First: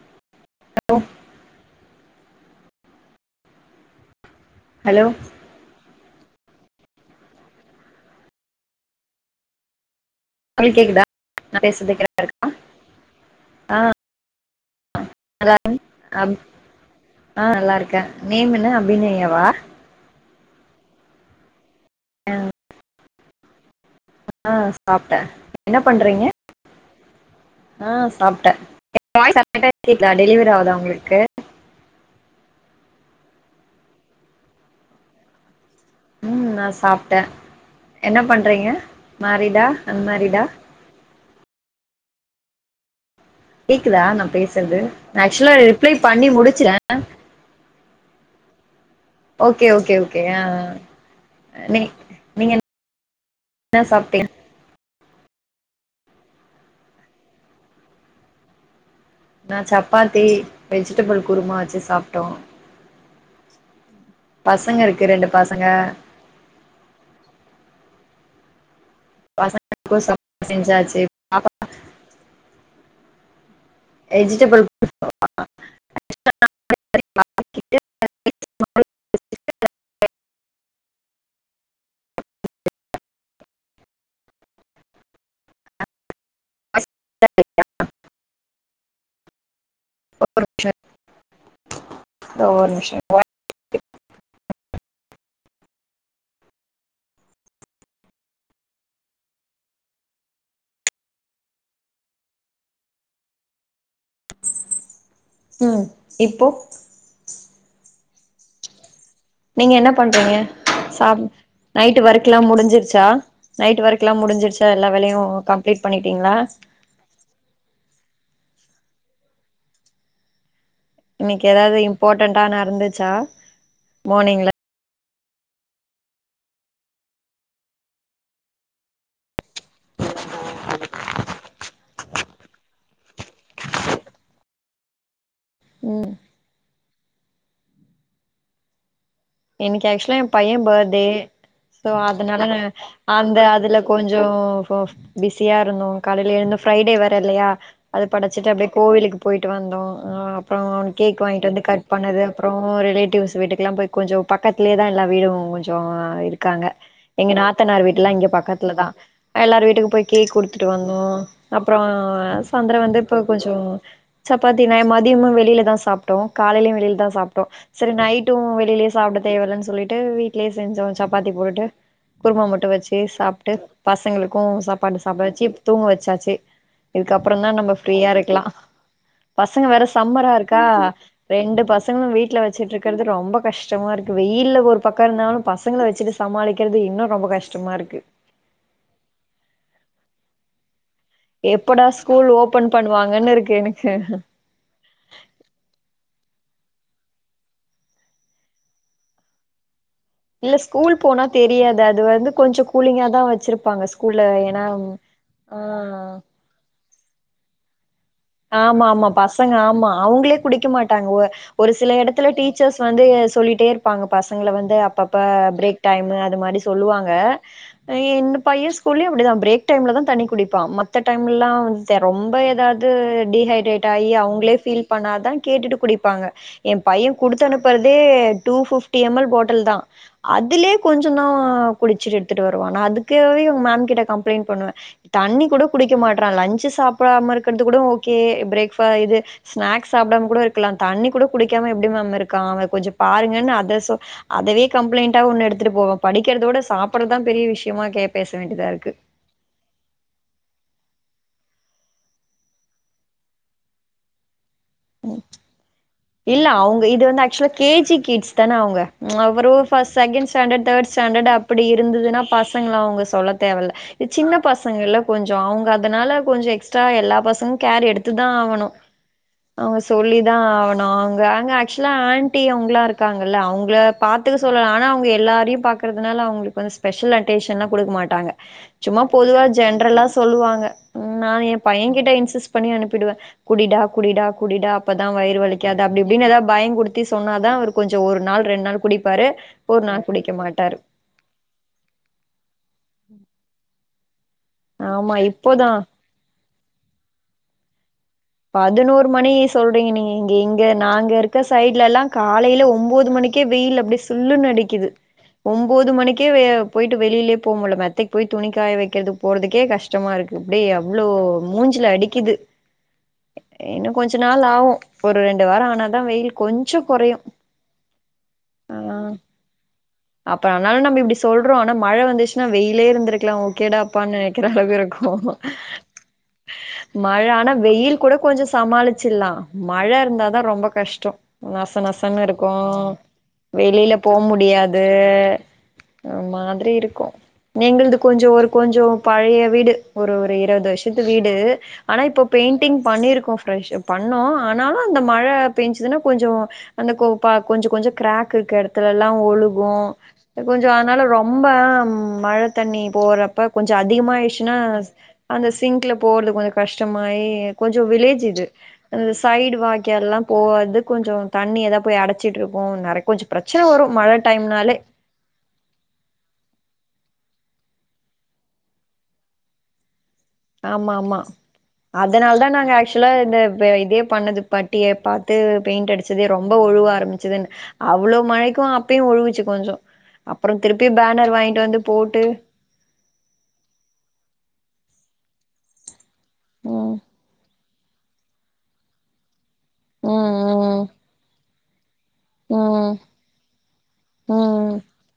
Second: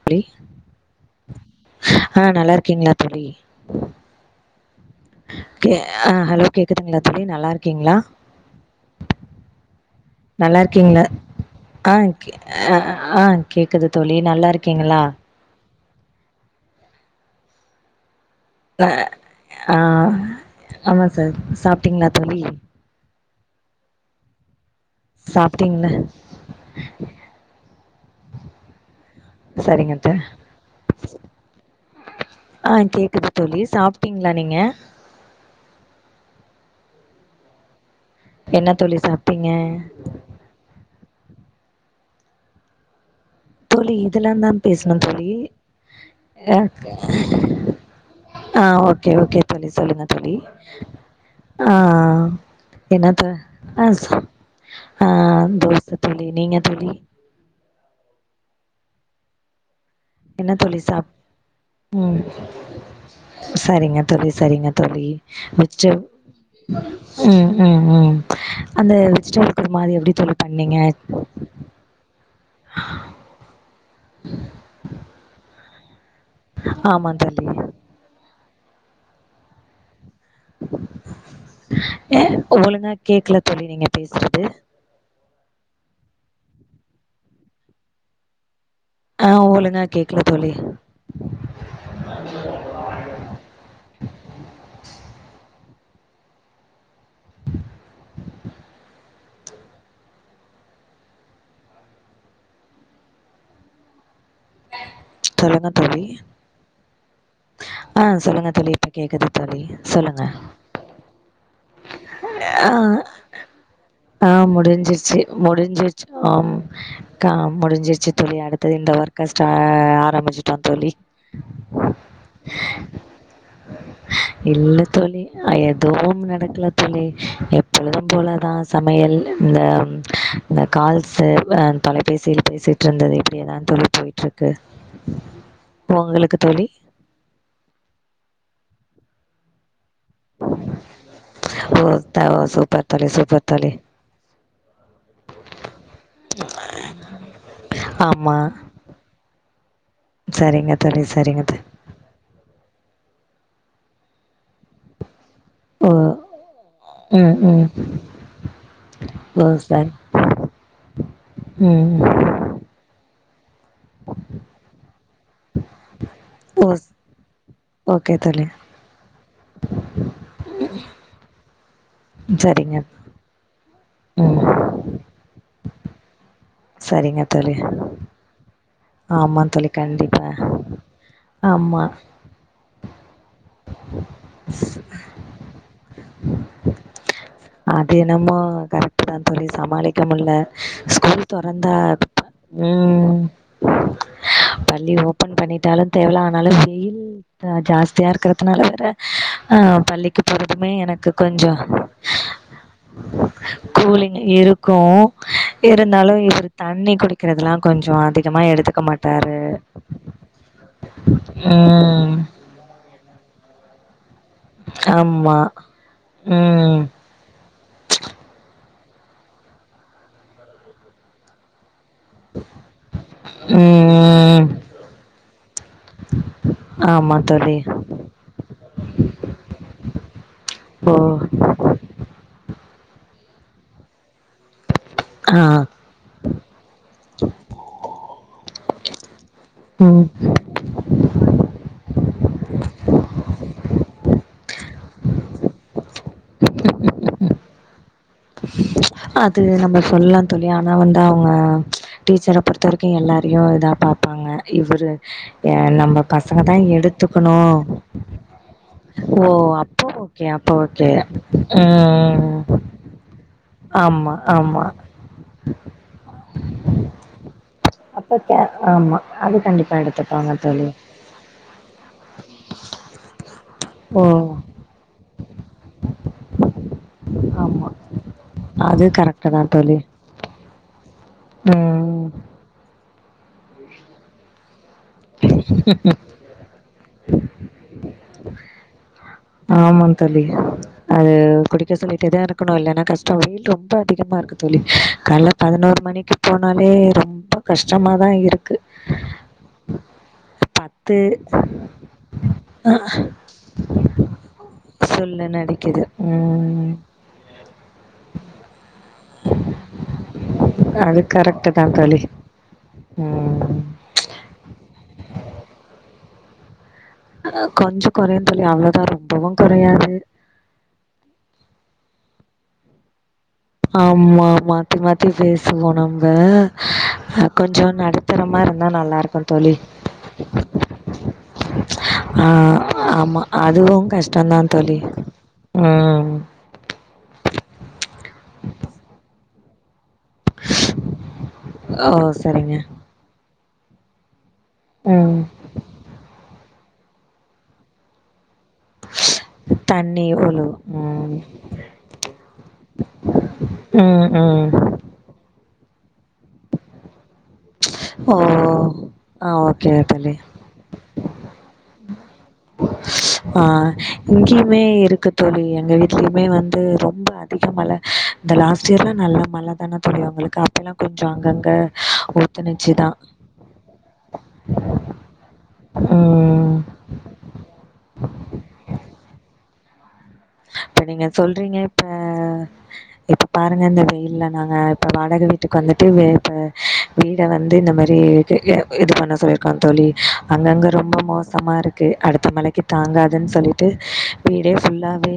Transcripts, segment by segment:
ஃப்ளி hello ஆ நல்லா இருக்கீங்களா தோழி ஹலோ அ ஹலோ கேக்குதுங்களா தோழி நல்லா இருக்கீங்களா நல்லா உங்களுக்கு இருக்கீங்ளா கேக்குதா நா பேசுறது ஆ கே அ ஆ கேக்குது தோழி நல்லா இரு கீங்களா அ அப் ஆ நல்லா இருக்கே நேம் என்ன ஆ அபிநயாவா ஆ ஆமா சார் சாப் ட்டீங்களா தோழி அ ஆ சாப்டே என்ன சாப்ட்டீங்களா பண்றீங்க ஆ சாப்டே ஏ வாய்ஸ் [inaudible] சரிங்க கேக்குதா த டெலிவரி ஆவுதா உங்களுக்கு ஆ கேக்குது தோழி சாப்டீங்களா நீங்க ம் நா சாப்டே என்ன பண்றீங்க தோழி சாப்ட்டீங்க ஃமேரிடா அன்ஃமேரிடா தோழி கேக்குதா நா இதெல்லா தா பேசுறது பேசணு நா தோழி ஆக்சுவலா ரிப்ளை பண்ணி ஆ முடிச்சுறே ஆ ஓக் ஓகே ஓகே தோழி சொல்லுங்க தோழி ஆ ஆ நீ நீங்க என்னத்த என்ன ஆ சொ சாப்ட்டீங்க அ தோழி [unintelligible] நீங்க தோழி நா சாப் சப்பாத்தி என்ன தோழி சாப் வெஜிடபிள் குருமா வச்சு சாப்டோ சரிங்கத் தோழி சரிங்க தோழி ரெண்டு பசங்க வச்சு உம் உம் உம் அந்த வெஜிடேபிள் குருமாறு பசங்களுக்கு எப்புடி தோழி சமையல் பண்ணீங்க செஞ்சாச்சு பாப்பா வெஜிடபிள் [inaudible] ஆமாந் தல்லி [inaudible] ஏ ஒழுங்கா கேக்கல தோழி நீங்க பேசுறது ஆ ஒலுங்கா ஒரு நிமிஷோ இருங் இந்தா ஒரு நிமிஷோ இருங்க [inaudible] சொல்லுங்க உம் தோழி இப்போ ஆ சொல்லுங்க தோழி கேக்குது தோழி நீங்க என்ன சொல்லுங்க பண்றீங்க சாப் நைட்டு ஒர்க்லா ஆ முடிஞ்சிருச்சா நைட் ஒர்க்லா ஆ முடிஞ்சிருச்சா எல்லா முடிஞ்சிருச்சு வேலையு கம்ப்ளீட் முடிஞ்சிருச்சு பண்ணிட்டீங்களா ஆம் கா முடிஞ்சிருச்சு தோழி அடுத்தது இந்த ஒர்க்க ஸ்டா ஆரம்பிச்சிட்டோம் தோழி இன்னைக்கு ஏதாது போட்டடான்னு நடந்துச்சா மார்னிங்ல இல்ல தோழி எதுவும் நடக்கல தோழி எப்பொழுதும் போலாதான் சமையல் இந்த இந்த கால்ஸ் தொலைபேசியில் பேசிட்டு இருந்தது இப்பிடியேதான் தோழி போயிட்டு இருக்கு ம் உங்களுக்கு தோழி எனக்கு ஆக்ஸ் யேன் பையன் பர்த்டே ஓ சோ த ஓ அதனால சூப்பர் தோழி அந்த சூப்பர் தோழி. அதுல கொஞ்சோம் பிஸியா இருந்தோம் காலையில எழுந்து ஃப்ரைடே வேற இல்லையா அது ஆமா. படைச்சிட்டு அப்பிடியே கோவிலுக்கு போயிட்டு வந் லோ ஆஹ் அப்றோம் சரிங்க அவன் தோழி கேக் சரிங்க வாங்கிட்டு தோ வந்து கட் பண்ணது அப்றோம் ரிலேட்டிவ்ஸ் வீட்டுக்கு எல்லாம் போய் கொஞ்சம் பக்கத்துலேயே தா எல்லா வீடும் கொஞ்சம் ஓ இருக்காங்க எங்க ம் ம். நாத்தனார் வீட்டு எல்லாம் இங்க பக்கத்துல தான் ஓ எல்லார் சரி வீட்டுக்கு போய் கேக் கொடுத்துட்டு வந்தோம் ம் அப்றோம் ம். சொந்திரம் வந்து இப்ப கொஞ்சோம் சப்பாத்தி நா மதியமும் வெளியில தான் சாப் ட்டோம் ஓ காலையிலும் ஸ் வெளியில தான் சாப்ட்டோம் சரி ஓகே தோழி. நைட்டும் வெளியிலே சாப்ட தேவையில்லைன்னு சொல்லிட்டு வீட்லேயே செஞ்சோம் சப்பாத்தி போட்டுட்டு குருமா முட்ட சரிங்க. வச்சு சாப்ட்டு ம். பசங்களுக்கும் சாப்பாடு சாப்ட வச்சி தூங்க வெச்சாச்சு சரிங்க இதுக்கப்றன்னா தோழி. நம்ம ஃப்ரீயா இருக்கலா ஆமா பசங்க தோழி வேற கண்டிப்பா. சம்மரா இருக்கா ரெண்டு ஆமா. பசங்களு வீட்ல வச்சிட்ருக்கறது ரொம்ப கஷ் டமாருக்கு வெயில்ல ஒரு பக்கோ இருந்தாலு பசங்கள வச் சிட்டு சமாளிக்கறது இன்னு ரொம்ப கஷ்டமா அது இருக்கு என்னமோ கரெக்ட்டு தா தோழி சமாளிக்க முட்ல ஸ்கூல் தொறந்தா எப்படா [inaudible] ஸ்கூல் ஓபன் ம் பண்ணுவாங்கன்னு இருக்கு எனக்கு பள்ளி ஓபன் பண்ணிட்டாலு தேவலான் நல்ல வெயில் அ ஜாஸ்தியா இருக்கறதுனால ஆஹ் பள்ளி இல்ல ஸ்கூல் போனா தெரியாது அ அது வந்து கொஞ்ச கூலிங்கா தா வச்சிருப்பாங்க கூலிங் ஸ்கூல்ல ஏனா இருக்கு ஆ இருந்தாலு இவரு தண்ணி குடிக்கிறதுலா கொஞ்சோ அதிகமா எடுத்துக்க ஆமா ஆமா மாட்டாரு பசங்க ஆமா அவுங்களே குடிக்க மாட்டாங்க ஒ ஒரு சில ம் எடத்துல டீச்சர்ஸ் வந்து சொல்லிட்டே இருப் பாங்கப் பசங்கள வந்து அப்பப்ப ஆமா பிரேக் டைம் அது மாரி ம் சொல்லுவாங்க என் ப ஸ்கூல்லையு அப்டிதா பிரேக் டைம்ல தா தண்ணி குடிப்பா மத்த டைம்ல லா ரொம்ப ஏதாவது து டீ ஹைட்ரேட் ஆயி ம் அவங்களே பீல் பண்ணாதா கேட்டுட்டு குடிப்பாங்க எ பைய ஆமா குடுத்து தோழி அனுப்புறதே டூ பிஃப்ட்டி எம் எல் பாட்டில்தா அதிலே ஓ கொஞ்ச தா குடிச்சிட்டு எடுத்துட்டு வரு [unintelligible] அதுக்கவேயே மேம் கிட்ட கம் ப்ளைன்ட் பண்ணுவ தண்ணி ஆ கூட குடிக்க மாட்றா லஞ்சு சாப்பிடாம இருக் க்றது கூட ஓக்கே பிரேக் ஃப் இது ஸ்நாக்ஸ் ம் சாப்பிடாம கூட இருக்கலா தண்ணி கூட குடிக்காம எப்டி மேம் இருக்கான் அவ கொஞ்ச பாருங்கன்னு அத சொ அதவே கம்ப்ளைண்டா ஒன்னு எடுத்துட்டு போவ படிக்கிறதோட சாப்பிடறதுதா பெரிய விஷயமா கேப் அது நம்ம சொல்லா தோழி ஆனா வந்து அவங்க டீச்சரை பொறுத்த வரைக்கு எல்லாரையு இதா பாப்பாங்க இவரு ய நம்ம பசங்க இல்ல தா அவங்க இது வந்து எடுத்துக்கணு ஆக்சுவலா கேஜி கிட்ஸ் தான அவங்க ஓ அவரு அப்போ ஃபஸ் ஓகே செகண்ட் அப்போ ஸ்டாண்டர்ட் தேர்ட் ஓகே ஸ்டாண்டர்ட் அப்டி இருந்துன்னா ம் பசங்கள அவங்க தேவல்ல ஆமா சின்ன ஆமா பசங்கல்ல கொஞ்சோ அவங்க அதனால கொஞ்ச எக்ஸ்ட்ரா எல்லா பசங்கல கேர் அப்ப எடுத்துதா கே ஆவனு ஆமா அது கண்டிப்பா அவங்க சொல்லி எடுத்துப்பாங்க தா தோழி ஆவனு அவங்க அங்க ஆக்சுவலா ஆன்டி அவங்களா இருக்காங்கல்ல அவங்கள ஓ பாத்துக்க சொல்லலா ஆனா அவங்க எல்லாரையு பாக்கறதுனால அவங்களுக்கு வந்து ஸ்பெஷல் ஆமா அட்டென்ஷன் குடுக் ட்டாங்க அது சும்மா கரெக்ட்டு பொதுவா தா தோழி ஜென்ரலா சொல்லுவாங்க ம் நா என் பைய ம் கிட்ட இன்சிஸ் பண்ணி அனுப் பிடுவே குடிடா குடி டா குடி டா அப்பதா வயிறு வலி அப்டி இப்டின்னு எதாவ் பய குடுத்தி சொன்னாதா அவரு கொஞ்சோ ஒரு நாள் ரெண்டு நாள் குடிப் ஆமா தோழி அது குடிக்க சொல்லிட்டேதா இருக்கணு இல்லன்னா கஷ்ட வெயில் ரொம்ப அதி கமா இருக்கு தோழி ஆமா கால்ல இப்போதா பதினோரு மணிக்கு போ னாலே ரொம்ப கஷ்டமா தான் இருக்கு. பதினோரு மணி சொல்றீங்க நீங்க இங்க இங்க நாங்க இருக்க சைட்லலா காலைல ஒம்போது மணிக்கே வெயில் அப்டி சு ல்லுனு அடிக்குது சுல்லுன்னு அடிக்குது. ஒம்போது மணிக்கே வெ ம் போயிட்டு வெளியிலயே போ முடில மெத்தைக்கு போய் துணிக்காய வைக் க்கிறது போறதுக்கே கஷ்டமா இருக்கு அப்டி அது அவ்ளோ கரெக்ட்டு தான் மூஞ்சுல தோழி. அடிக்குது ம் இன்னு கொஞ்ச நாள் ஆவு ஒரு ரெண்டு வாரம் ஆனாதா வெயில் கொஞ் சோ கொறையு அ கொஞ்சம் கொறையும் தோழி அ அவ்ளோதான் ரொம்பவும் கொறையாது. அப்றம் ஆனாலு நம்ம இப்டி சொல்றோ ஆனா மழ வந்துச் னா வெயிலே இருந்துரு ஆமா மாத்தி மாத்தி பேசுவோ நம்ப மழ ஆனா கொஞ்சம் நடு வெயில் கூட கொஞ்சம் சமாளிச்சலா மழ இருந்தாதா ரொம்ப கஷ்டம் நச நசன்னு ஆ இருக்கு ஆமா அதுவும் வெளில போ கஷ்டந்தான் தோழி. முடியாது ம். ஒரு மாதிரி இருக்கு நீங்க வந்து கொஞ்சோ ஒரு கொஞ்சோ பழைய வீடு ஒரு ஒரு இருவது வருஷத்து வீடு ஓ ஆனா இப்போ சரிங்க பெயிண்ட் பண்ணி இருக்கோ ஃபிரஷ் பண்ணோ ஆனாலு அந்த ம் மழ பெஞ்சுதுன்னா கொஞ்சோ அந்தக் கோப்பா கொஞ்ச கொஞ்ச க்ரா க்கு இருக்க எடத்துலலா ஒழுகும் தண்ணி ஒழு கொஞ்சோ அதனால ம் ரொம்ப மழத்தண்ணி போறப்ப கொஞ்சம் ம் ம் அதிகமாயிடுச்சுனா அந்த சிங்க்கல போறது கொஞ்ச கஷ்டமாயி கொஞ்சோ ஓ வில்லேஜ் இது அ ஆ சைடு ஓகே தோழி வாக்கையலாம் போவாது கொஞ்சம் தண்ணி எதா போய் அட ஆ இங்கயுமே டைம்னாலே இருக்கு தோழி எங்க வீட்லயுமே வந்து ரொம்ப அதிக மழ இந்த லாஸ்ட் இயர்ல நல்ல மழ தான தோழி உங்களுக் ஆமா ஆமா அதனால தா நாங்க ஊத்துனுச்சுதா ஆக்சுவலா இந்த இத இதே பண்ணது பட்டிய பாத்து பெயிண்ட் அடிச்சதே ரொம்ப ம் ஒழுவ ஆரம்பிச்சதுன்னு அவ்ளோ மழைக்கு அப்பயு ஒழுவுச்சு கொஞ்சோ அப்புறோ இப்ப திருப்பி நீங்க பேனர் சொல்றீங்க வாங்கிட்டு வந்து இப்ப போட்டு இப்ப பாருங்க இந்த வெயில்ல நாங்க இப்ப வாடக வீட்டுக்கு வந்துட்டு வே இப்ப ம் வீட வந்து நம்ம சேரி இது பண்ண சொல்லி க்கா தோழி அங்கங்க ம் ரொம்ப மோசமா இருக் து அடுத்த ம் மழைக்கி ம் தாங்காதுன்னு சொல்லிட்டு வீடே ம் ஃபுல்லா ஏ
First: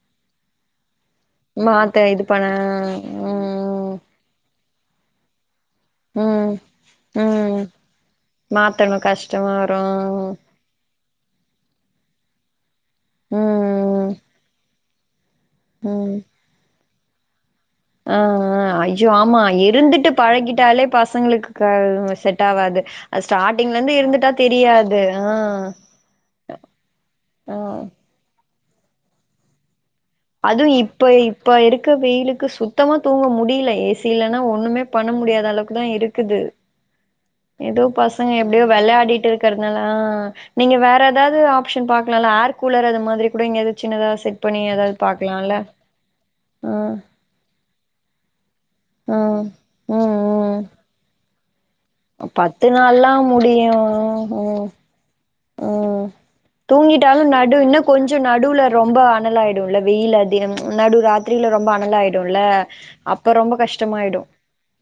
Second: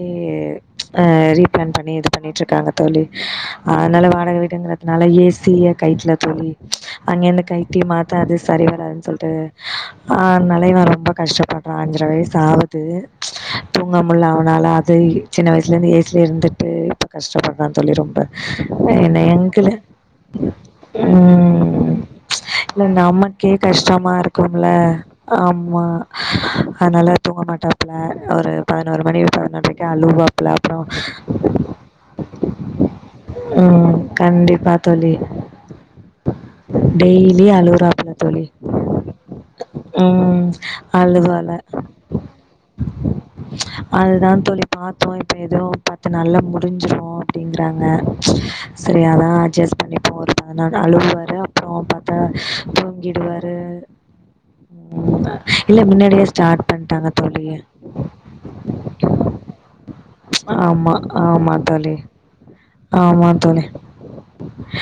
அ ரீப்ளான் பண்ணி மாத்த இது பண்ண பண்ணிட்டுருக்காங்க தோழி, ம் அதனால வாடக வீடுங்கற அதனால ஏ சி-ய கைத்ல ம் தோழி அங்க இருந்து ம் கைத்ல மாத்தா அது சரி மாத்தணு வராதுன் சொல்ட்டு கஷ்டமா வரு ஆ அனால இவன் ரொம்ப கஷ்டப்படுறான் அஞ்சர வயசு ஆவு து ம் தூங்கமுல்ல அவனால டெய்லி சின்ன வயிஸ்லந்து ஏ சி ம் லே இருந்துட்டு [inaudible] கஷ்ட்டப பாத்தாலே ஆ ரொம்ப ஆ ஐயோ என்ன ஆமா எங்குளு இருந்துட்டு பழகிட்டாலே பசங்களுக்கு க ம் செட் ஆவாது இல்ல அது நமக்கே ஸ்டார்டிங்ல இருந்து கஷ்ட்டமா இருந்துட்டா இருக்குல்ல தெரியாது ஆ ஆம்மா அத்னால தூங்க ஆ மாட்டாப்ல ஒரு பதுனொரு மணி பதுனொன்ரைக் அதுவு இப்போ இப்ப இருக்க வெயிலுக்கு சுத்தமா தூங்க முடியில ம் ஏசி இல்லன்னா கண்டிப்பா ஒன்னுமே பண்ண தோழி முடியாத் அளவுக் தா இருக்குது டெய்லி எதோ அழுவுறாப்புல பசங்க தோழி எப்டியோ வெளாடிட்டு இர்க்கற்துனலா ம் நீங்க வேற எதாது அழுவால ஆப்ஷன் பாக்லால ஏர் கூலரு அது மாதுரி கூட இங்க எது சின்னதா செட் பண்ணி ஏதாவ்து இதுவு பத்து நாள்ல முடிஞ்சுரு அப்டிங்கிறாங்க சரி ஆ அதா அட்ஜஸ் ம் பண்ணிப்போ ஒரு ம் பதனாலு நாளுதான பத்து நாள்லா முடியு ம் இல்ல ம் மின்னாடியே ஸ்டார்ட் பண்ட்டாங்க தூங்கிட்டாலு தோழி நடு இன்னு கொஞ்சோ நடுவுல ரொம்ப அனலாயிடு வெயில் அதிகம் ஆமா நடு ராத்திரில ஆமா ரொம்ப தோழி அனலாயிடுல்ல ஆமா அப்ப ரொம்ப தோழி கஷ்டமாயிடு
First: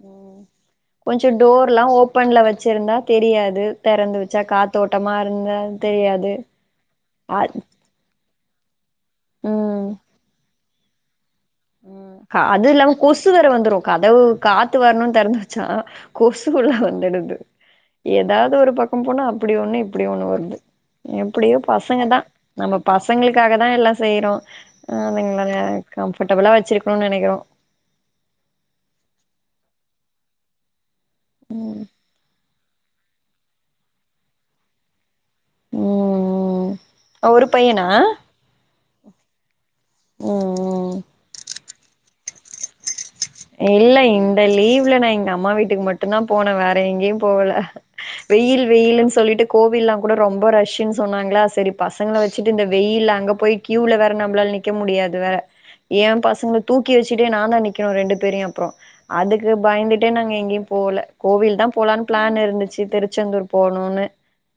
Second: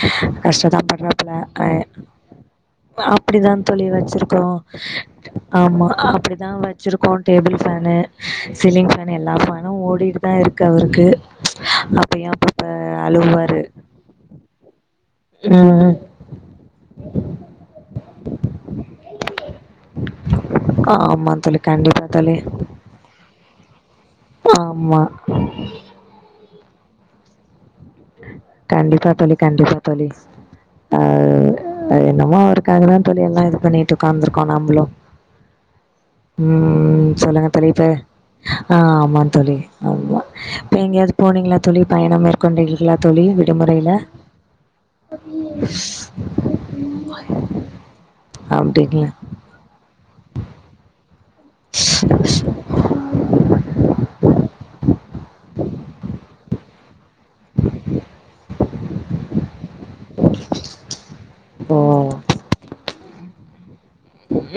ம் கஷ்டதா கொஞ்சோ பட்றாப்புல அ டோர்லா ஓப்பன்ல வச்சிருந்தா அப்டிதா தெரியாது தோழி தெறந்து வெச்சா வச்சிருக்கோ காத்தோட்டமா ஆமா தெரியாது அப்படிதா வச்சிருக்கோ அ டேபிள் ஃபேனு சிலிங் ஃபேன் எல்லா ஃபேனுமே ஓடிட்டுதா இருக் கு அவுருக்கு ம் க அது இல்லாம கொசு வேற அழுவாரு வந்துரு கதவு காத்து வரணுன் தெறந்து வெச்சா ம் கொசு உள்ள வந்துடுது எதாவுது ஒரு பக்கம் போனா அப்டி ஒண்ணு இப்டி ஒண்ணு வருது ஆமா எப்டியோ தோழி பசங்க கண்டிப்பா தா தோழி நம்ம பசங்ளுக்காகதா எல்லா செய்யறோ ஆமா அதுங்கள கம் உள வச்சிருக்கோணு நெனைக்கிறோ கண்டிப்பா தோழி கண்டிப்பா தோழி ஆ ஆ என்னமோ இருக் துக்காக தா தோழி எல்லா இது பண்ணிட்டு உக்காந்துருக்கோ நம்பளும் ம் ம் ஒரு சொல்லுங்க தோழி பையனா இப்பவே ஆ அமா தோழி அவ்வா ம் ம் எங்கேயாவது போனீங்களா தோழி பயணம் இருக் கொண்டைங்க்ளாப் இல்ல இந்த லீவ்ல நான் எங்க அம்மா வீட்டுக்கு மட்டும் தா போன வேற எங்கேயும் போகல வெயில் அப்டிங்களா வெயில்ன்னு சொல்லிட்டு கோவில்ல்லாம் கூட ரொம்ப ரஷ்ன்னு சொன்னாங் ங்களா செரி பசங்கள வச்சுட்டு இந்த வெயில்ல அங்க போயி க்யூல வேற நம்பளால நிக் க்க முடியாது வேற ஏன் பசங்க தூக்கி வச்சுட்டே நானு நிக்கனு ரெண்டு தெரியும் அப்பறோ அதுக்கு பயந்துட் ட்டே நாங்க எங்கேயும் போல கோவில் தா போலான்னு ஓ பிளான் இருந்துச்சு திருச்செந்தூர் போனு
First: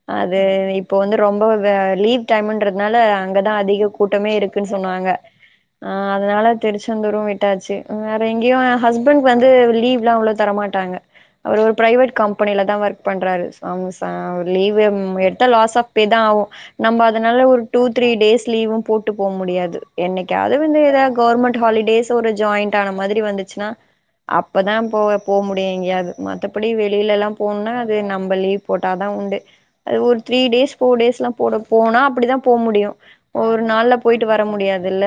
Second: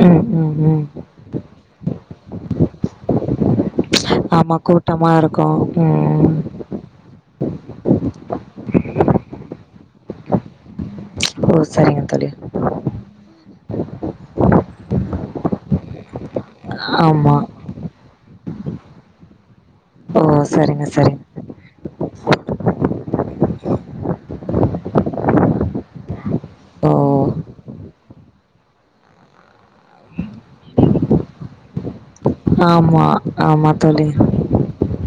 ம் அது ம் ம் இப்ப வந்து ரொம்ப வே லீவ் டைம்ன்றதுனால அங்கதா அதிக கூட்டமே ஆமா இருக்குன் கூட்டமா சொன்னாங்க இருக்கு ஆஹ் ம் அதுனால திருச்செந்தூரு விட்டாச்சு ம் அ எங்கேயு எ ஹஸ்பண்ட்க்கு வந்து லீவ் லா அவ்ளோ தரமாட்டாங்க அவரு ஓ ஒரு சரிங்க ப்ரைவேட் தோழி கம்பெனில தா ஒர்க் பண்றாரு ஸம சா அவரு லீவ்வெம் எடுத்தா லாஸ் ஆஃப் பே தா ஆகு நம்ம ஆமா அதனால ஒரு டூ த்ரீ டேஸ் லீவு போட்டு போ முடியாது ஓ என்னைக்காவ்து வந்து சரிங்க எதா சரிங்க கௌர்மெண்ட் ஹாலிடேஸ் ஒரு ஜாய்ண்ட் ஆன மாதிரி வந்துச்சுனா அப்பதா போவ போ முடியு எங்கயாது மத்தபடி ஓ வெளிலலா போனுனா து நம்ப லீவ் போட்டாதா உண்டு அது ஒரு த்ரீ டேஸ் ஃபோர் டேஸ்லா போட போனாப் அப்டிதா போ முடியு ஆமா ஒரு ஆமா நாள்ல தோழி போயிட்டு வர முடியாதுல்ல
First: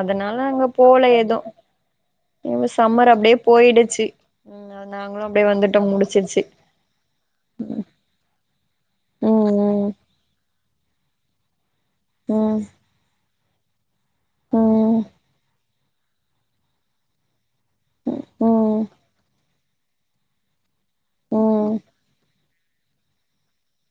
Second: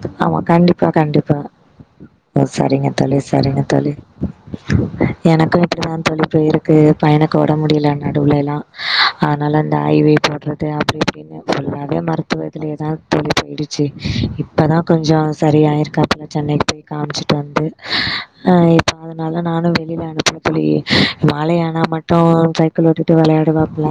அதுனால ஆமா அங்க கண்டிப்பா போல எது கண்டிப்பா ஓ இவ சரிங்க சம்மர் தோழி அப்டியே சரிங்க தோழி போயிடுச்சு ம் நாங்களு அப்டியே எனக்கு வந்துட்டோ இப்டிதா தோழி முடிச்சிருச்சு போயிருக்கு பையனுக்கு ஒடம் முடியல நடுவ்லேலா அதுனால அந்த ம் ஐ வி போட்றது அப்டிஇப்டினு சொல்லுங்க தே ம் மருத்துவத்திலேதா தோழி சொல்லிற் இப்பதா ம் கொஞ்சோ சரியாயிருக்கா பதா சென்னைக்கு போய் காம்ச்சுட்டு வந்து ம் ஆஹ் ம் இப்ப அதனால நானு வீட் இல்ல அது [unintelligible] புளி ம் ம் மாலையானா மட்டு சைட் கண்ண ஊத்திவிட்டு வெளையாடுவா இல்ல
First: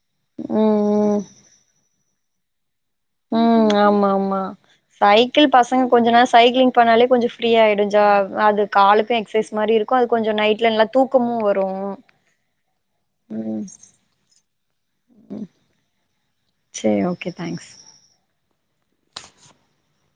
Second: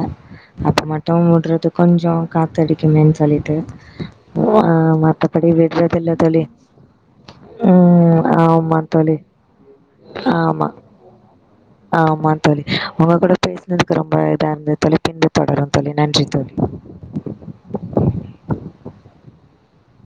அப்ப ம் மட்டு ம் விட்றது கொஞ்சோ காத்தடி இல்லன் சொல்லிட்டு ம் ஆமா ஆமா ஆஹ் சைக்கிள் மத்தபடி பசங்க கொஞ்ச விட்றதில்ல நேரோ தோழி சைக்கிளிங் பண்ணாலே கொஞ்சோ ஃப்ரீ ஆயிடு ஜா உம் அது ஆமாங் காலுக்கு தோழி எக்சைஸ் மாரி இருக்கு அது கொஞ்சோ ஆமா நைட்ல நல்லா தூக்கமு வரு ஆமாங் தோழி ஒங்க கூட ம் பேசுனதுக்கு ரொம்ப இதா இருந்து தொழைப்பின்றி தொடருவோ தோழி நன்றி சேரி ஓகே தேங்க்ஸ்